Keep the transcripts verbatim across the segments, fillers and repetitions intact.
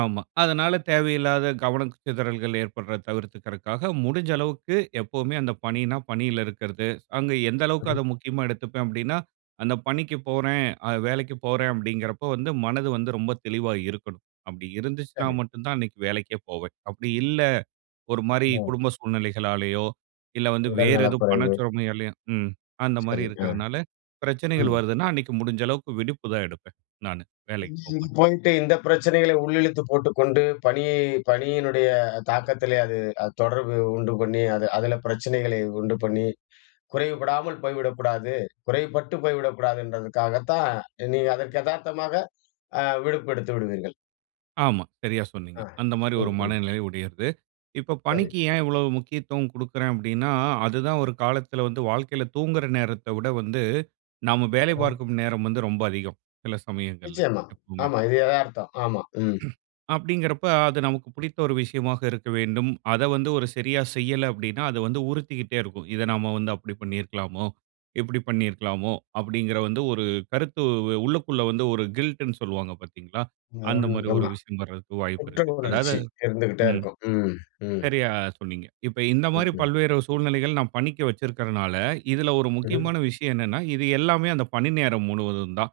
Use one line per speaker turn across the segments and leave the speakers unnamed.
ஆமா. அதனால தேவையில்லாத கவன சிதறல்கள் ஏற்படுறத தவிர்த்துக்கிறதுக்காக, முடிஞ்ச அளவுக்கு எப்பவுமே அந்த
ம்.
பணினா, பணியில இருக்கிறது. அங்க எந்த அளவுக்கு அத
சரி.
முக்கியமா எடுத்துப்பேன் அப்படீன்னா, "அந்த பணிக்குப் போறேன், அது வேலைக்குப் போறேன்." அப்படீங்கிறப்போ வந்து மனது வந்து ரொம்ப தெளிவா இருக்கணும். அப்படி இருந்துச்சுன்னா
சரி.
மட்டும் தான் அன்னைக்கு வேலைக்கே போவேன். அப்படி இல்ல ஒரு மாரி
ஓ.
குடும்ப சூழ்நிலைகளாலேயோ, இல்ல வந்து
உடல்
வேற
நல
எதுவும் பண
குறைவு.
சுரமையாலேயோ ம். அந்த மாரி
சரி, அ.
இருக்கிறதுனால, பிரச்சனைகள்
ம்.
வருதுன்னா அன்னைக்கு முடிஞ்ச அளவுக்கு விடுப்புதான் எடுப்பேன் நானு. வேலைக்கு
[unintelligible]
போமாட்டேன்.
போயிட்டு இந்த பிரச்சனைகளை உள்ளிழுத்துப் போட்டுக் கொண்டு, பணியை பணியினுடைய தாக்கத்திலே அது அது தொடர்பு உண்டு பண்ணி, அது அதுல பிரச்சனைகளை உண்டு பண்ணி குறைவுபடாமல் போய்விடக்கூடாது குறைவுபட்டு போய்விடக்கூடாதுன்றதுக்காகத்தான், நீங்க அதற்கு எதார்த்தமாக ஆ விடுப்பு எடுத்து விடுவீர்கள்.
ஆமா. சரியா சொன்னீங்க.
ஆ.
அந்த மாரி
ம்.
ஒரு
ம்.
மனநிலை உடையது. இப்போ
சரி.
பணிக்கு ஏன் இவ்வளோ முக்கியத்துவம் குடுக்கிறேன் அப்படீன்னா, அது தான் ஒரு காலத்தில வந்து வாழ்க்கையில தூங்குற நேரத்தை விட வந்து, நம்ம வேலை
அப்பறம்.
பார்க்கும் நேரம் வந்து ரொம்ப அதிகம், சில சமயங்கள்ல
நிச்சயமா.
எப்பவுமே.
ஆமா, இது எதார்த்தம். ஆமா, ம்.
அப்படீங்கிறப்ப அது நமக்கு பிடித்த ஒரு விஷயமாக இருக்க வேண்டும். அத வந்து ஒரு சரியா செய்யல அப்டீன்னா, அது வந்து உறுத்திக்கிட்டே இருக்கும். "இத நம்ம வந்து அப்படி பண்ணியிருக்கலாமோ? இப்படி பண்ணியிருக்கலாமோ?" அப்படீங்கிற வந்து ஒரு கருத்து உ உள்ளுக்குள்ள வந்து ஒரு கில்ட்டுன்னு சொல்லுவாங்க பார்த்தீங்களா? அந்த மாரி
[unintelligible]
ஒரு
ஆமா.
விஷயம் வரதுக்கு வாய்ப்பு
குற்ற
இருக்கு. அதாவது
உணர்ச்சி இருந்துகிட்டே
ம்.
இருக்கும். ம். ம்.
சரியா சொன்னீங்க. இப்ப இந்த
ம்.
மாரி
ம்.
பல்வேறு சூழ்நிலைகள் நா பணிக்கு வச்சிருக்கறனால, இதுல ஒரு
ம்ஹ்ம்.
முக்கியமான விஷயம் என்னன்னா, இது எல்லாமே அந்த பணி நேரம் முழுவதும் தான்.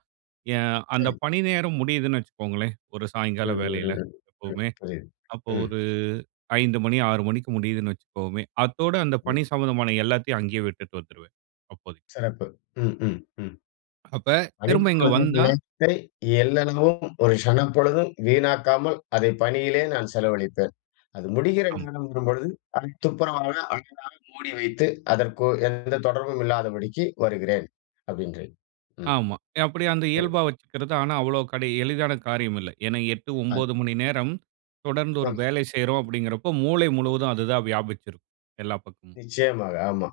என் அந்த
சரி.
பணி நேரம் முடியுதுன்னு வச்சுக்கோங்களேன், ஒரு சாய்ங்கால
ம்,
வேலையில
ம், ம். ம்.
எப்பவுமே.
புரியுது.
அப்ப
ம்.
ஒரு ஐந்து மணி ஆறு மணிக்கு முடியுதுன்னு வச்சுக்குவோமே, அத்தோட அந்த
து.
பணி சம்மந்தமான எல்லாத்தையும் அங்கேயே விட்டுட்டு வந்துருவேன், அப்போதைக்கு.
சிறப்பு. ம், ம், ம்.
அப்ப
"பணி
திரும்ப இங்க
பொழுதின்
வந்தா
நேரத்தை எள்ளலவும், ஒரு சணப்பொழுதும் வீணாக்காமல் அதை பணியிலே நான் செலவழிப்பேன். அது முடிகிற
ஆமா.
நேரம் வரும் பொழுது அதை துப்புரவாக, அழகாக மூடி வைத்து, அதற்கு எந்த தொடர்பும் இல்லாதபடிக்கு வருகிறேன்." அப்படின்றீங்க. ம்.
ஆமா. ய அப்படி அந்த
சரி.
இயல்பா வச்சுக்கிறது, ஆனா அவ்வளோ கடி எளிதான காரியம் இல்ல. ஏன்னா எட்டு,
அது
ஒன்பது மணி நேரம் தொடர்ந்து ஒரு
பொன்.
வேலை செய்றோம் அப்படீங்கிறப்போ, மூளை முழுவதும் அதுதான் வியாபிச்சு இருக்கும், எல்லா பக்கமும்.
நிச்சயமாக, ஆமா.